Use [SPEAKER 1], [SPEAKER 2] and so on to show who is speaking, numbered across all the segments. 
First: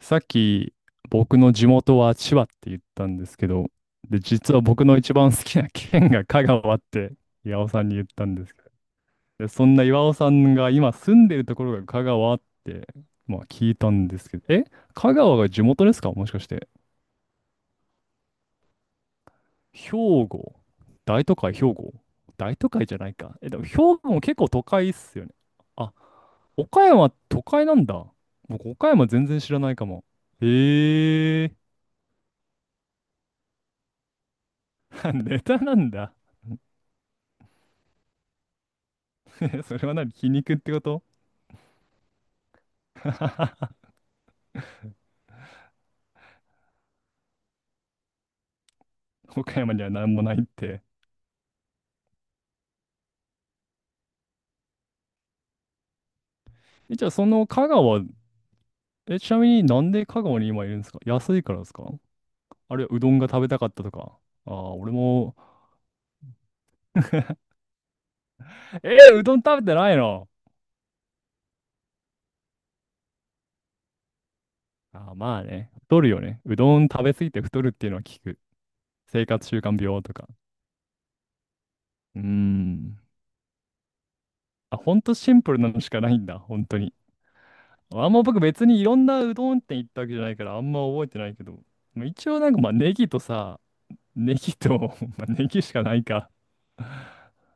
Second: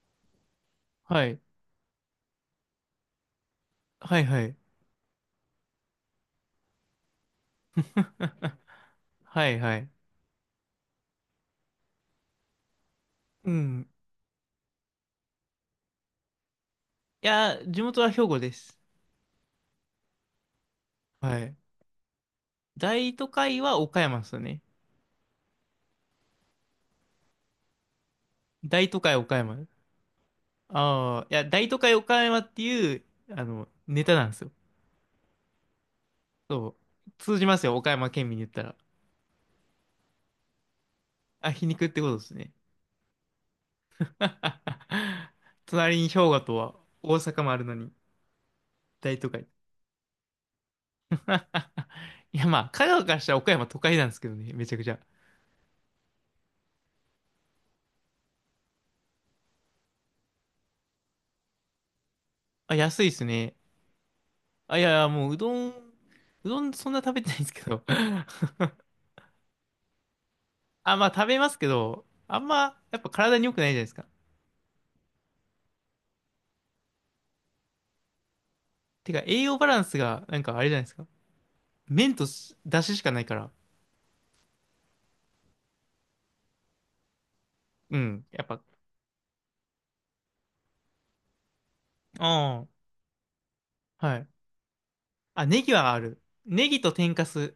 [SPEAKER 1] さっき
[SPEAKER 2] は
[SPEAKER 1] 僕
[SPEAKER 2] い。
[SPEAKER 1] の地元は千葉って言ったんですけど、で、
[SPEAKER 2] はいは
[SPEAKER 1] 実
[SPEAKER 2] い。
[SPEAKER 1] は僕の一番好きな県が香川って 岩尾さんに言ったんです けど、
[SPEAKER 2] は
[SPEAKER 1] で、
[SPEAKER 2] い
[SPEAKER 1] そん
[SPEAKER 2] は
[SPEAKER 1] な
[SPEAKER 2] い。
[SPEAKER 1] 岩尾さんが今住んでるところが香川って、まあ
[SPEAKER 2] う
[SPEAKER 1] 聞い
[SPEAKER 2] ん。
[SPEAKER 1] た
[SPEAKER 2] い
[SPEAKER 1] んですけど、え、香川が地元ですかもしかして。
[SPEAKER 2] や、地元は兵庫です。
[SPEAKER 1] 兵庫大都
[SPEAKER 2] は
[SPEAKER 1] 会
[SPEAKER 2] い。
[SPEAKER 1] 兵庫大都会じゃな
[SPEAKER 2] 大
[SPEAKER 1] い
[SPEAKER 2] 都
[SPEAKER 1] か。え、で
[SPEAKER 2] 会
[SPEAKER 1] も兵
[SPEAKER 2] は
[SPEAKER 1] 庫
[SPEAKER 2] 岡山
[SPEAKER 1] も
[SPEAKER 2] です
[SPEAKER 1] 結
[SPEAKER 2] よ
[SPEAKER 1] 構
[SPEAKER 2] ね。
[SPEAKER 1] 都会っすよね。あ、岡山都会なんだ。僕
[SPEAKER 2] 大
[SPEAKER 1] 岡
[SPEAKER 2] 都
[SPEAKER 1] 山
[SPEAKER 2] 会
[SPEAKER 1] 全
[SPEAKER 2] 岡
[SPEAKER 1] 然知ら
[SPEAKER 2] 山。
[SPEAKER 1] ないかも。
[SPEAKER 2] ああ、いや、
[SPEAKER 1] へえ、
[SPEAKER 2] 大都会岡山っていう、ネタなんですよ。
[SPEAKER 1] ネタなんだ。
[SPEAKER 2] そう。通じますよ、岡山県民に言ったら。
[SPEAKER 1] え、それは何皮肉ってこと
[SPEAKER 2] あ、皮肉ってことですね。隣に兵庫とは大阪もあるのに、大都 会。
[SPEAKER 1] 岡山には何もないって。
[SPEAKER 2] いや、まあ、香川からしたら岡山都会なんですけどね、めちゃくちゃ。
[SPEAKER 1] え、じゃあその香川、え、ちなみになんで香川に今いるんですか安いからですか
[SPEAKER 2] あ、
[SPEAKER 1] あるいはう
[SPEAKER 2] 安い
[SPEAKER 1] ど
[SPEAKER 2] っ
[SPEAKER 1] ん
[SPEAKER 2] す
[SPEAKER 1] が食べ
[SPEAKER 2] ね。
[SPEAKER 1] たかったとか。ああ、
[SPEAKER 2] あ、いや
[SPEAKER 1] 俺
[SPEAKER 2] いや、もう
[SPEAKER 1] も、
[SPEAKER 2] うどん、うどんそんな食べてないんですけど。
[SPEAKER 1] えーうどん食べてないの
[SPEAKER 2] あ、まあ食べますけど、あんまやっぱ体に良くないじゃないですか。
[SPEAKER 1] ああ、まあね。太るよね。うどん食べ過ぎて太るっていうのは聞く。
[SPEAKER 2] てか
[SPEAKER 1] 生
[SPEAKER 2] 栄
[SPEAKER 1] 活
[SPEAKER 2] 養
[SPEAKER 1] 習
[SPEAKER 2] バラ
[SPEAKER 1] 慣
[SPEAKER 2] ンス
[SPEAKER 1] 病と
[SPEAKER 2] が
[SPEAKER 1] か。
[SPEAKER 2] なんかあれじゃないですか。麺
[SPEAKER 1] うー
[SPEAKER 2] とし出汁
[SPEAKER 1] ん。
[SPEAKER 2] しかないから。
[SPEAKER 1] あ、ほんとシンプルなのしかないんだ。本当に。
[SPEAKER 2] う
[SPEAKER 1] あんま
[SPEAKER 2] ん。
[SPEAKER 1] 僕
[SPEAKER 2] やっぱ、
[SPEAKER 1] 別にいろんなうどん店行ったわけじゃないからあんま覚えてないけど。まあ
[SPEAKER 2] う
[SPEAKER 1] 一応なんかま
[SPEAKER 2] ん。
[SPEAKER 1] あネギとさ、
[SPEAKER 2] はい。
[SPEAKER 1] ネギと、まあ、
[SPEAKER 2] あ、
[SPEAKER 1] ネ
[SPEAKER 2] ネ
[SPEAKER 1] ギし
[SPEAKER 2] ギ
[SPEAKER 1] か
[SPEAKER 2] は
[SPEAKER 1] な
[SPEAKER 2] あ
[SPEAKER 1] い
[SPEAKER 2] る。
[SPEAKER 1] か。
[SPEAKER 2] ネギと天かす。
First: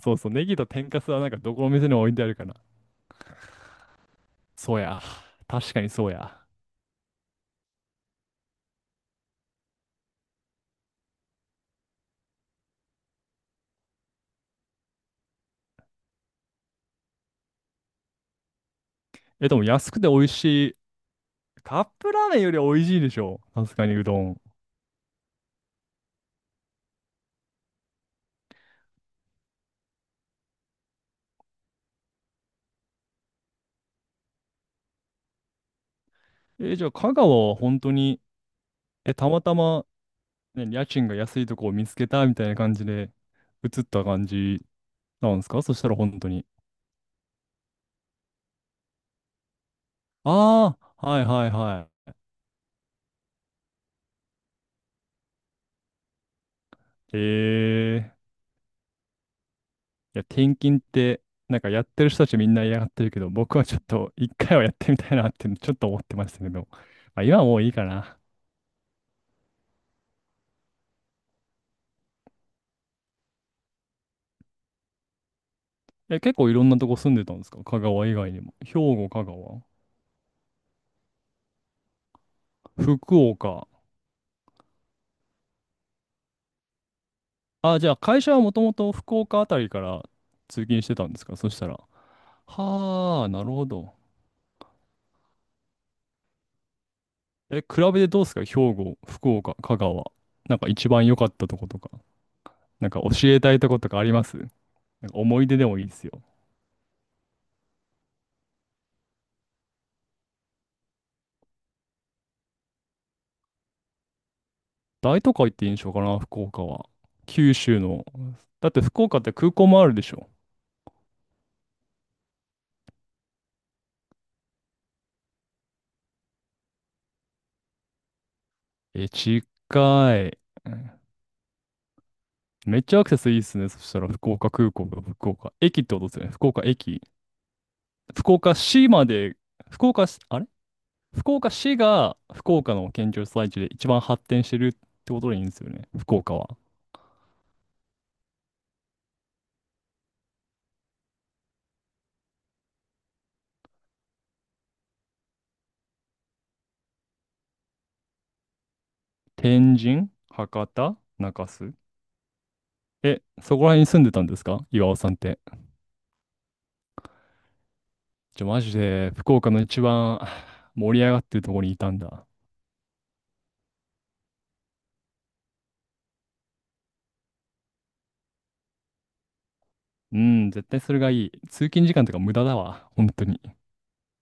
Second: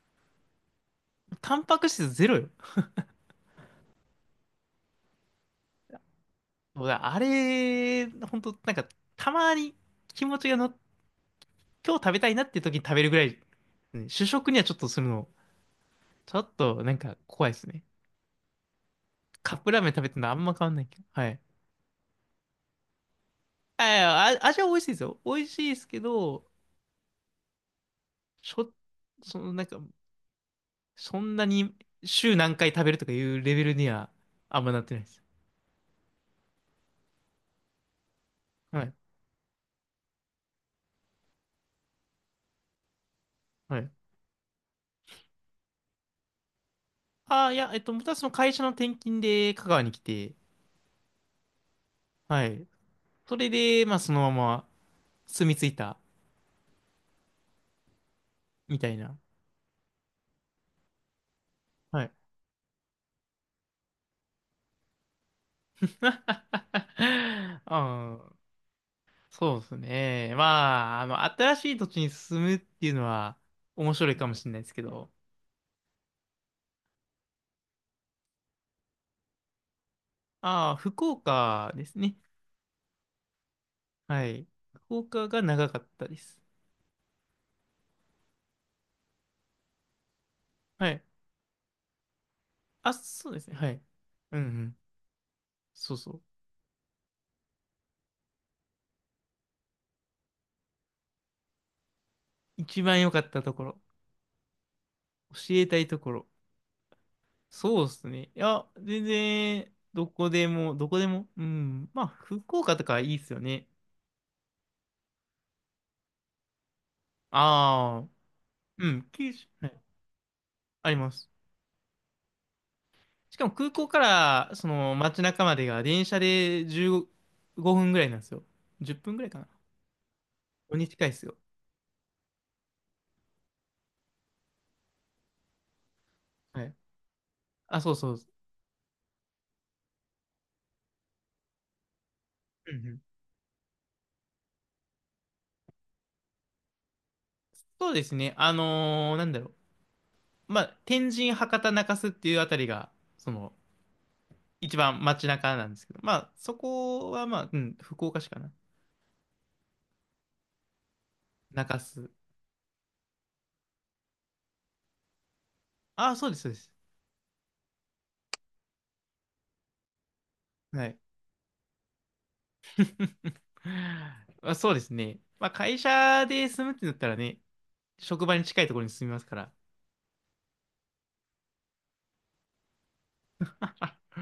[SPEAKER 1] そうそう、ネギと天かすはなんかど
[SPEAKER 2] タ
[SPEAKER 1] こ
[SPEAKER 2] ン
[SPEAKER 1] の
[SPEAKER 2] パ
[SPEAKER 1] 店
[SPEAKER 2] ク
[SPEAKER 1] にも置
[SPEAKER 2] 質
[SPEAKER 1] いてあ
[SPEAKER 2] ゼ
[SPEAKER 1] る
[SPEAKER 2] ロ
[SPEAKER 1] か
[SPEAKER 2] よ。
[SPEAKER 1] な。そうや。確かにそうや。
[SPEAKER 2] そうだあれ、ほんと、なんか、たまに気持ちがの、今日食べたいなって時に食べるぐらい、うん、主食にはちょっとするの、ちょっとなんか怖いですね。
[SPEAKER 1] え、で
[SPEAKER 2] カッ
[SPEAKER 1] も
[SPEAKER 2] プラーメ
[SPEAKER 1] 安
[SPEAKER 2] ン
[SPEAKER 1] く
[SPEAKER 2] 食
[SPEAKER 1] て
[SPEAKER 2] べ
[SPEAKER 1] 美
[SPEAKER 2] てる
[SPEAKER 1] 味
[SPEAKER 2] のあん
[SPEAKER 1] し
[SPEAKER 2] ま変わ
[SPEAKER 1] い。
[SPEAKER 2] んないけど。はい。
[SPEAKER 1] カップラーメンよりは美味しいでしょ。さす
[SPEAKER 2] あ、
[SPEAKER 1] がに
[SPEAKER 2] い
[SPEAKER 1] うど
[SPEAKER 2] や
[SPEAKER 1] ん。
[SPEAKER 2] あ味は美味しいですよ。美味しいですけど、しょ、その、なんか、そんなに週何回食べるとかいうレベルにはあんまなってないです。
[SPEAKER 1] え、じゃあ香川は本当に、
[SPEAKER 2] はい。
[SPEAKER 1] え、たまたま、ね、家賃が安いとこを見つけたみたいな感じで
[SPEAKER 2] は
[SPEAKER 1] 移っ
[SPEAKER 2] い。
[SPEAKER 1] た感じなんですかそしたら本当に。
[SPEAKER 2] ああ、いや、またその会社の転勤で香川に来て、
[SPEAKER 1] ああ、はいはいは
[SPEAKER 2] はい。それで、まあ、そのまま住み着いた、
[SPEAKER 1] い。えー、い
[SPEAKER 2] みたいな。
[SPEAKER 1] や、転勤って、なんかやっ
[SPEAKER 2] は
[SPEAKER 1] てる
[SPEAKER 2] い。
[SPEAKER 1] 人たちみんな嫌がってるけど、僕はちょっと一回はやってみたいなってちょっと思ってました けど、まあ、今はもういい
[SPEAKER 2] う
[SPEAKER 1] かな。
[SPEAKER 2] ん。そうですね。まあ、新しい土地に住むっていうのは面白いかもしれないですけど、
[SPEAKER 1] え、結構いろんなとこ住んでたんですか香川以外にも。兵庫、香川、
[SPEAKER 2] ああ、福岡ですね。
[SPEAKER 1] 福岡。
[SPEAKER 2] はい。福岡が長かったです。
[SPEAKER 1] あ、じゃあ会社はもともと福岡あたりから通勤し
[SPEAKER 2] は
[SPEAKER 1] て
[SPEAKER 2] い。
[SPEAKER 1] たんですかそしたら。
[SPEAKER 2] あ、
[SPEAKER 1] はあ、
[SPEAKER 2] そうで
[SPEAKER 1] な
[SPEAKER 2] す
[SPEAKER 1] る
[SPEAKER 2] ね。
[SPEAKER 1] ほ
[SPEAKER 2] はい。
[SPEAKER 1] ど。
[SPEAKER 2] うんうん。そうそう。
[SPEAKER 1] え、比べてどうですか兵庫、福岡、香川。なんか一番良かったとことか。
[SPEAKER 2] 一
[SPEAKER 1] なん
[SPEAKER 2] 番
[SPEAKER 1] か
[SPEAKER 2] 良かっ
[SPEAKER 1] 教え
[SPEAKER 2] た
[SPEAKER 1] た
[SPEAKER 2] と
[SPEAKER 1] い
[SPEAKER 2] こ
[SPEAKER 1] とこ
[SPEAKER 2] ろ。
[SPEAKER 1] とかありますなんか
[SPEAKER 2] 教
[SPEAKER 1] 思い出で
[SPEAKER 2] えた
[SPEAKER 1] もいい
[SPEAKER 2] い
[SPEAKER 1] で
[SPEAKER 2] と
[SPEAKER 1] す
[SPEAKER 2] こ
[SPEAKER 1] よ。
[SPEAKER 2] ろ。そうですね。いや、全然、どこでも、どこでも。うん。まあ、福岡とかいいっすよね。
[SPEAKER 1] 大都会って印象かな福岡は。九州
[SPEAKER 2] あ
[SPEAKER 1] の。
[SPEAKER 2] あ、
[SPEAKER 1] だって
[SPEAKER 2] う
[SPEAKER 1] 福
[SPEAKER 2] ん。
[SPEAKER 1] 岡って
[SPEAKER 2] 九州、
[SPEAKER 1] 空港
[SPEAKER 2] は
[SPEAKER 1] も
[SPEAKER 2] い。
[SPEAKER 1] あるでしょ。
[SPEAKER 2] あります。しかも空港から、その街中までが電車で15分ぐらいなんですよ。10
[SPEAKER 1] え、
[SPEAKER 2] 分ぐらいか
[SPEAKER 1] 近
[SPEAKER 2] な。
[SPEAKER 1] い。
[SPEAKER 2] に近いっすよ。
[SPEAKER 1] めっちゃアクセスいいっすね。そしたら、福岡空港が福岡駅ってことですよね。福岡
[SPEAKER 2] はい。
[SPEAKER 1] 駅。
[SPEAKER 2] あ、そうそう。
[SPEAKER 1] 福岡市まで、福岡市、あれ福岡市が福
[SPEAKER 2] う
[SPEAKER 1] 岡
[SPEAKER 2] んう
[SPEAKER 1] の
[SPEAKER 2] ん、
[SPEAKER 1] 県庁所在地で一番発展してるってことでいいんですよね。福岡は。
[SPEAKER 2] そうですね。まあ、天神、博多、中洲っていうあたりが、その、一番街中なんですけど、まあ、そこは、まあ、うん、福岡市かな。
[SPEAKER 1] 天神、博多、中
[SPEAKER 2] 中
[SPEAKER 1] 洲。
[SPEAKER 2] 洲。
[SPEAKER 1] え、そこら辺に住んでたんですか岩尾さんって。
[SPEAKER 2] ああ、そうです、そうです。
[SPEAKER 1] ちょ、マジで、福岡の一番
[SPEAKER 2] は
[SPEAKER 1] 盛
[SPEAKER 2] い。
[SPEAKER 1] り上がってるところにいたんだ。
[SPEAKER 2] まあ、そうですね。まあ、会社で住むってなったらね、職場に近いところに住みますから。
[SPEAKER 1] うん、絶対それがいい。通勤時間とか無駄だわ。本当に。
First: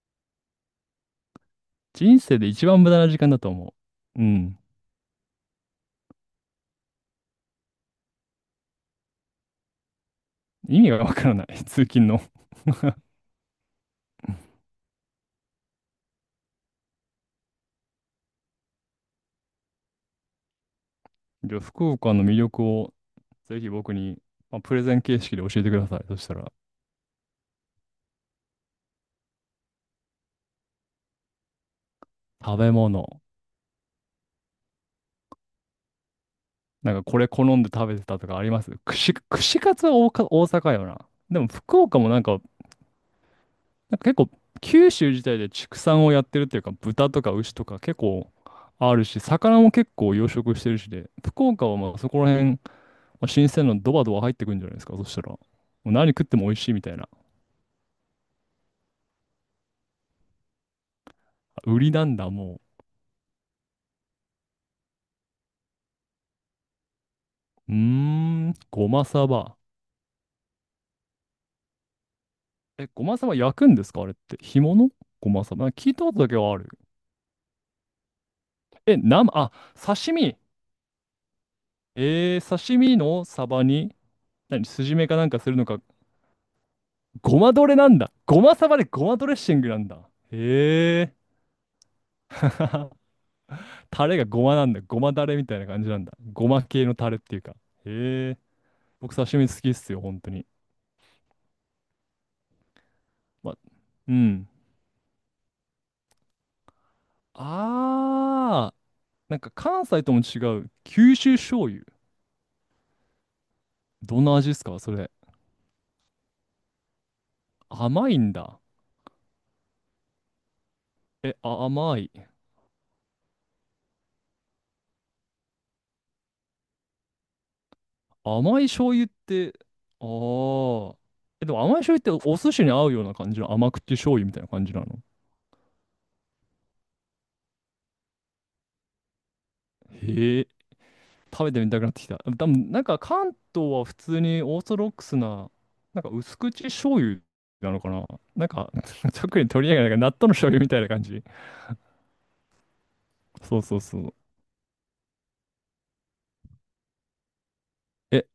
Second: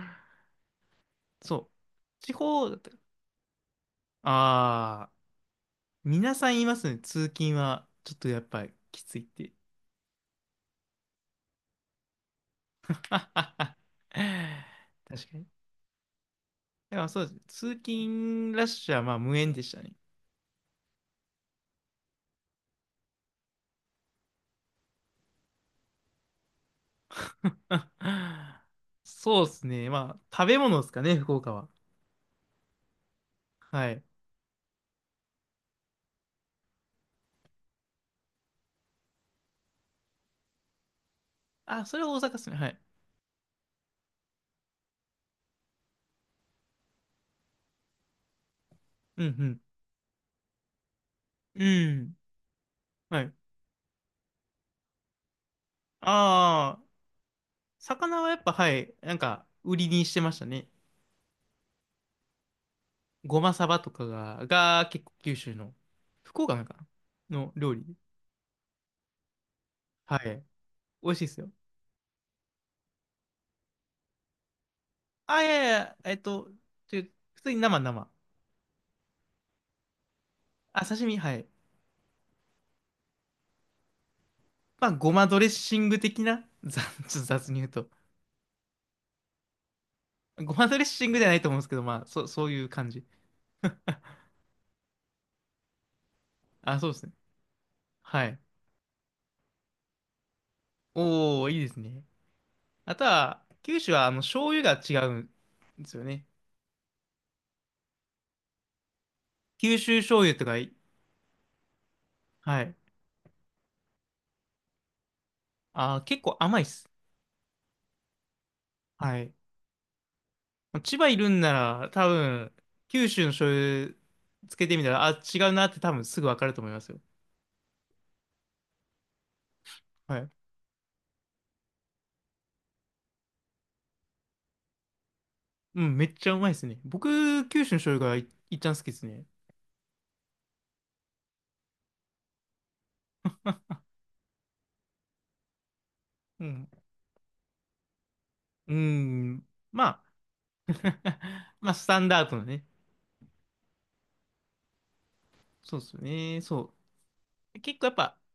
[SPEAKER 2] そう。
[SPEAKER 1] 人
[SPEAKER 2] 地
[SPEAKER 1] 生で一
[SPEAKER 2] 方だっ
[SPEAKER 1] 番無
[SPEAKER 2] た
[SPEAKER 1] 駄な時間だと思う。うん。
[SPEAKER 2] ああー、皆さん言いますね。通勤は、ちょっとやっぱりきついって。
[SPEAKER 1] 意味がわからない、通勤の。
[SPEAKER 2] 確かに。だからそうですね。通勤ラッシュはまあ無縁でしたね。
[SPEAKER 1] じゃあ、福岡の魅力をぜひ僕に、まあ、プレゼン形式で教えてください。そしたら、
[SPEAKER 2] そうですね。まあ、食べ物ですかね、福岡は。
[SPEAKER 1] 食べ物。
[SPEAKER 2] はい。
[SPEAKER 1] なんかこれ好んで食べてたとかあります串カツは大か大阪よな。でも福
[SPEAKER 2] あ、そ
[SPEAKER 1] 岡
[SPEAKER 2] れ
[SPEAKER 1] も
[SPEAKER 2] は
[SPEAKER 1] な
[SPEAKER 2] 大
[SPEAKER 1] ん
[SPEAKER 2] 阪で
[SPEAKER 1] か、
[SPEAKER 2] すね。はい。
[SPEAKER 1] なんか結構九州自体で畜産をやってるっていうか、豚とか牛とか結構あるし、
[SPEAKER 2] う
[SPEAKER 1] 魚
[SPEAKER 2] ん
[SPEAKER 1] も結構養殖してるしで、福
[SPEAKER 2] うん。
[SPEAKER 1] 岡はま
[SPEAKER 2] う
[SPEAKER 1] あそ
[SPEAKER 2] ん。
[SPEAKER 1] こら辺、ま
[SPEAKER 2] は
[SPEAKER 1] あ
[SPEAKER 2] い。
[SPEAKER 1] 新鮮なのドバドバ入ってくるんじゃないですか。そしたら、もう何食っても美味しい
[SPEAKER 2] あ
[SPEAKER 1] み
[SPEAKER 2] あ、
[SPEAKER 1] たいな。
[SPEAKER 2] 魚はやっぱ、はい。なんか、売りにしてましたね。
[SPEAKER 1] 売りなんだ、もう。
[SPEAKER 2] ごまさばとかが、が結構九州の、福岡なんかなの
[SPEAKER 1] う
[SPEAKER 2] 料
[SPEAKER 1] ー
[SPEAKER 2] 理。
[SPEAKER 1] ん、ごまさば。
[SPEAKER 2] はい。美味しいですよ。
[SPEAKER 1] え、ごまさば焼くんですかあれって。干物ご
[SPEAKER 2] あ、
[SPEAKER 1] ま
[SPEAKER 2] い
[SPEAKER 1] さ
[SPEAKER 2] や
[SPEAKER 1] ば。
[SPEAKER 2] い
[SPEAKER 1] なんか聞い
[SPEAKER 2] や、
[SPEAKER 1] たことだけはある。
[SPEAKER 2] ちょ普通に生生。
[SPEAKER 1] え、生、あ、刺身。
[SPEAKER 2] あ、刺身、はい。
[SPEAKER 1] えー、刺身のサバに、何、
[SPEAKER 2] まあ、
[SPEAKER 1] 筋目
[SPEAKER 2] ご
[SPEAKER 1] かな
[SPEAKER 2] ま
[SPEAKER 1] んか
[SPEAKER 2] ドレ
[SPEAKER 1] す
[SPEAKER 2] ッ
[SPEAKER 1] るの
[SPEAKER 2] シ
[SPEAKER 1] か。
[SPEAKER 2] ング的な、ちょっと
[SPEAKER 1] ご
[SPEAKER 2] 雑
[SPEAKER 1] ま
[SPEAKER 2] に言
[SPEAKER 1] ド
[SPEAKER 2] う
[SPEAKER 1] レな
[SPEAKER 2] と。
[SPEAKER 1] んだ。ごまサバでごまドレッシングなんだ。
[SPEAKER 2] ごまドレッ
[SPEAKER 1] へ
[SPEAKER 2] シングじ
[SPEAKER 1] え。
[SPEAKER 2] ゃないと思うんですけど、まあ、そういう感 じ。
[SPEAKER 1] タレがごまなんだ。ごまだれみたいな感じなんだ。ごま
[SPEAKER 2] あ、
[SPEAKER 1] 系
[SPEAKER 2] そう
[SPEAKER 1] の
[SPEAKER 2] です
[SPEAKER 1] タ
[SPEAKER 2] ね。
[SPEAKER 1] レっていうか。
[SPEAKER 2] は
[SPEAKER 1] へえ。
[SPEAKER 2] い。
[SPEAKER 1] 僕刺身好きっすよ、本当に。
[SPEAKER 2] おー、いいですね。あとは、
[SPEAKER 1] ま、
[SPEAKER 2] 九州は
[SPEAKER 1] う
[SPEAKER 2] 醤
[SPEAKER 1] ん。
[SPEAKER 2] 油が違うんですよね。
[SPEAKER 1] あー、なんか
[SPEAKER 2] 九
[SPEAKER 1] 関
[SPEAKER 2] 州
[SPEAKER 1] 西とも
[SPEAKER 2] 醤油
[SPEAKER 1] 違
[SPEAKER 2] とか
[SPEAKER 1] う。
[SPEAKER 2] い、
[SPEAKER 1] 九州醤油。
[SPEAKER 2] はい。
[SPEAKER 1] どんな味ですかそれ。
[SPEAKER 2] あー、結構甘いっす。
[SPEAKER 1] 甘いんだ。
[SPEAKER 2] はい。千葉いる
[SPEAKER 1] え、
[SPEAKER 2] んな
[SPEAKER 1] あ、
[SPEAKER 2] ら、
[SPEAKER 1] 甘
[SPEAKER 2] 多
[SPEAKER 1] い。
[SPEAKER 2] 分、九州の醤油つけてみたら、あ、違うなって多分すぐわかると思いますよ。
[SPEAKER 1] 甘い醤油って、あ
[SPEAKER 2] はい。
[SPEAKER 1] あ。え、でも甘い醤油ってお寿司に合うような感じの甘口醤油みたいな感じなの。
[SPEAKER 2] うん、めっちゃうまいですね。僕、九州の醤油がい、いっちゃん好きですね。
[SPEAKER 1] へえ、食べてみたくなってきた。多分なんか関東は普通にオーソドックスな、なんか薄
[SPEAKER 2] う
[SPEAKER 1] 口
[SPEAKER 2] ん。
[SPEAKER 1] 醤油なのかな。なんか、
[SPEAKER 2] うー
[SPEAKER 1] 特
[SPEAKER 2] ん。
[SPEAKER 1] に取り上
[SPEAKER 2] ま
[SPEAKER 1] げない、なん
[SPEAKER 2] あ、
[SPEAKER 1] か納豆の醤油みたいな感じ。
[SPEAKER 2] まあ、スタンダードのね。
[SPEAKER 1] そうそうそう。
[SPEAKER 2] そうですよね。そう。結構やっぱ、
[SPEAKER 1] え、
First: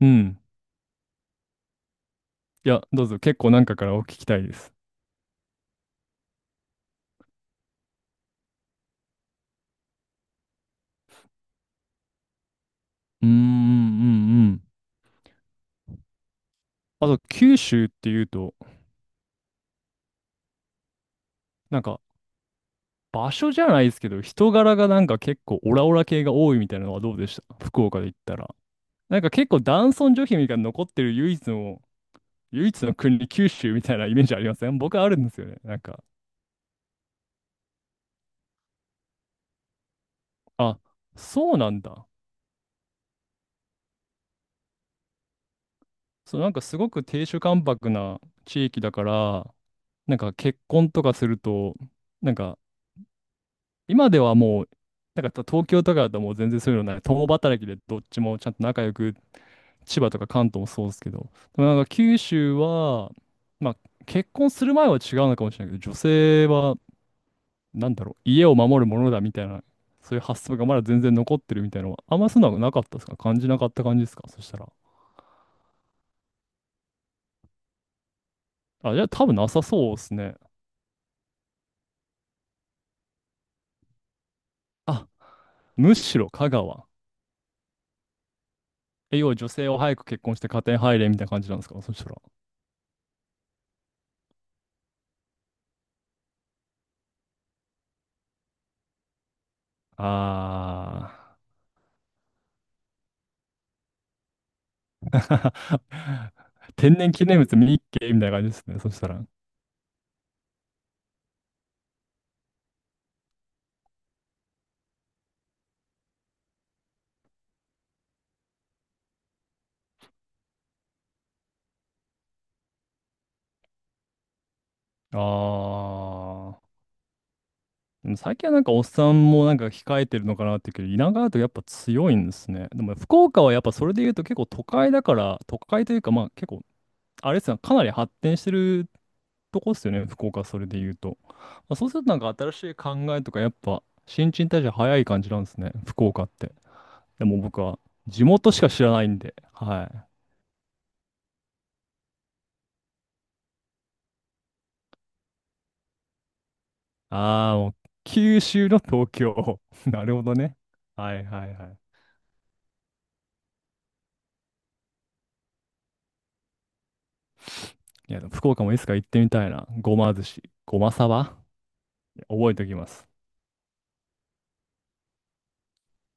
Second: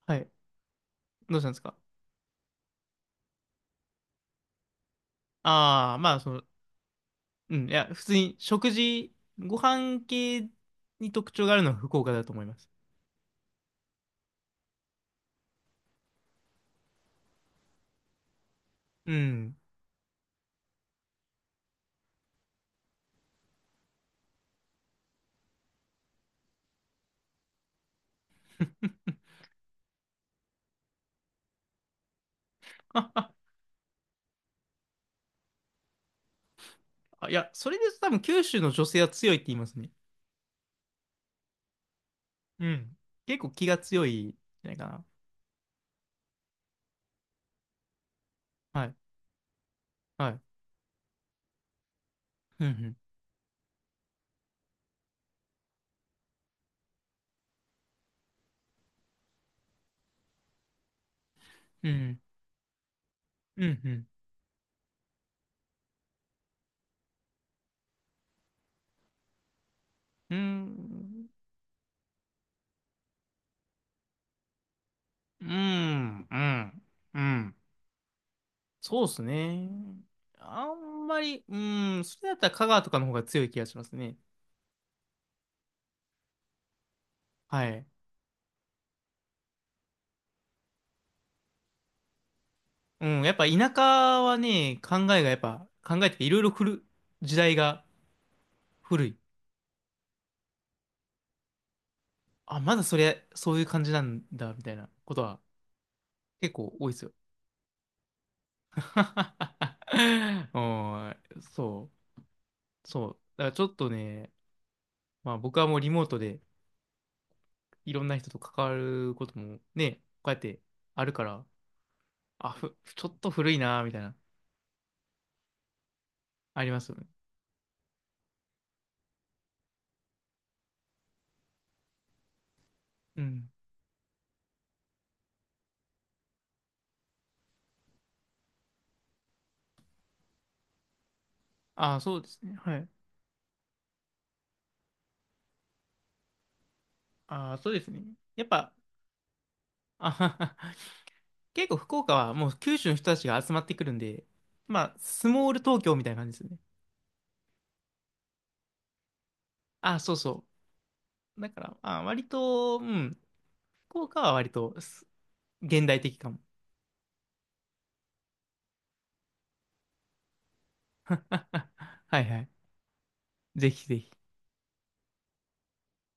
[SPEAKER 1] う
[SPEAKER 2] はい。
[SPEAKER 1] ん。
[SPEAKER 2] どうしたんですか？
[SPEAKER 1] いや、どうぞ、結構なんかからお聞きたいです。
[SPEAKER 2] ああ、いや、普通に食事、ご飯系に特徴があるのは福岡だと思います。
[SPEAKER 1] うーん、うん、うん。あと、九州っていうと、
[SPEAKER 2] うん。
[SPEAKER 1] なんか、場所じゃないですけど、人柄がなんか結構オラオラ系が多いみたいなのはどうでした福岡で言ったら。なんか結構男尊女卑みたいなの残ってる唯一の国、九州みたいなイメージありません僕あるんですよね。なんか、
[SPEAKER 2] あ、いや、それで多分九州の女性は強いって言いますね。
[SPEAKER 1] あ、そうなんだ。
[SPEAKER 2] うん。結構気が強いんじゃないかな。
[SPEAKER 1] そう、なんかすごく亭主関白な地域
[SPEAKER 2] は
[SPEAKER 1] だ
[SPEAKER 2] い。
[SPEAKER 1] から、なん
[SPEAKER 2] は
[SPEAKER 1] か
[SPEAKER 2] い。
[SPEAKER 1] 結婚とかすると、なんか
[SPEAKER 2] うん、
[SPEAKER 1] 今ではもう、なんか東京とかだともう全然そういうのない。共働きでどっちもちゃんと仲良く、千葉とか関東もそうですけど、でもなんか
[SPEAKER 2] う
[SPEAKER 1] 九
[SPEAKER 2] ん。
[SPEAKER 1] 州は、
[SPEAKER 2] う
[SPEAKER 1] まあ
[SPEAKER 2] ん、うん。
[SPEAKER 1] 結婚する前は違うのかもしれないけど、女性は、なんだろう、家を守るものだみたいな、そういう
[SPEAKER 2] う
[SPEAKER 1] 発想がまだ全然
[SPEAKER 2] ん、
[SPEAKER 1] 残ってるみたいなのは、あんまそんなのなかったですか感じなかった感じですかそしたら。
[SPEAKER 2] うん、うん。うん。
[SPEAKER 1] あ、じゃ
[SPEAKER 2] そう
[SPEAKER 1] あ
[SPEAKER 2] です
[SPEAKER 1] 多分なさ
[SPEAKER 2] ね。
[SPEAKER 1] そうですね。
[SPEAKER 2] あんまり、うん、それだったら香川とかの方が強い気がしますね。
[SPEAKER 1] あ、むしろ香川。
[SPEAKER 2] はい。
[SPEAKER 1] え、要は女性を早く結婚して家庭入れみたいな感じなんですかそしたら。
[SPEAKER 2] うん、やっぱ田舎はね、考えがやっぱ、考えていろいろ古る、時代が古い。
[SPEAKER 1] あー。
[SPEAKER 2] あ、まだそれ、そういう感じなんだ、みたいなことは 結構多い
[SPEAKER 1] 天
[SPEAKER 2] です
[SPEAKER 1] 然
[SPEAKER 2] よ。
[SPEAKER 1] 記念物見に行けみたいな感じですね。そしたら。
[SPEAKER 2] おん、そう、そう。だからちょっとね、まあ僕はもうリモートでいろんな人と関わることもね、こうやってあるから、あ、ふ、ちょっと古いな、みたいな、
[SPEAKER 1] あ
[SPEAKER 2] あり
[SPEAKER 1] ー。
[SPEAKER 2] ますよね。
[SPEAKER 1] でも最近はなんかおっさんもなんか控えてるのかなっていうけど、田舎だとやっぱ強いんですね。でも福
[SPEAKER 2] う
[SPEAKER 1] 岡
[SPEAKER 2] ん。
[SPEAKER 1] はやっぱそれで言うと結構都会だから、都会というかまあ結構、あれですね、かなり発展してるとこっすよね、福岡それで言うと。まあ、そうす
[SPEAKER 2] あ、
[SPEAKER 1] るとな
[SPEAKER 2] そ
[SPEAKER 1] ん
[SPEAKER 2] う
[SPEAKER 1] か
[SPEAKER 2] です
[SPEAKER 1] 新
[SPEAKER 2] ね。
[SPEAKER 1] しい
[SPEAKER 2] はい。
[SPEAKER 1] 考えとかやっぱ新陳代謝早い感じなんですね、福岡って。でも
[SPEAKER 2] あ、
[SPEAKER 1] 僕
[SPEAKER 2] そう
[SPEAKER 1] は
[SPEAKER 2] ですね。
[SPEAKER 1] 地
[SPEAKER 2] やっ
[SPEAKER 1] 元しか
[SPEAKER 2] ぱ、
[SPEAKER 1] 知らないんで、はい。
[SPEAKER 2] あはは結構福岡はもう九州の人たちが集まってくるんで、まあ、スモール東京みたいな感じですよね。
[SPEAKER 1] ああ、もう九州の東京。
[SPEAKER 2] あ、
[SPEAKER 1] な
[SPEAKER 2] そ
[SPEAKER 1] る
[SPEAKER 2] う
[SPEAKER 1] ほど
[SPEAKER 2] そ
[SPEAKER 1] ね。はい
[SPEAKER 2] う。
[SPEAKER 1] は
[SPEAKER 2] だ
[SPEAKER 1] い
[SPEAKER 2] か
[SPEAKER 1] は
[SPEAKER 2] ら、
[SPEAKER 1] い。
[SPEAKER 2] あ、割と、うん、福岡は割と現代的かも。
[SPEAKER 1] いや、でも福岡もいつか行ってみたいな。ごま寿司、ごまさば
[SPEAKER 2] はいはい。
[SPEAKER 1] 覚えておきます。
[SPEAKER 2] ぜひぜひ。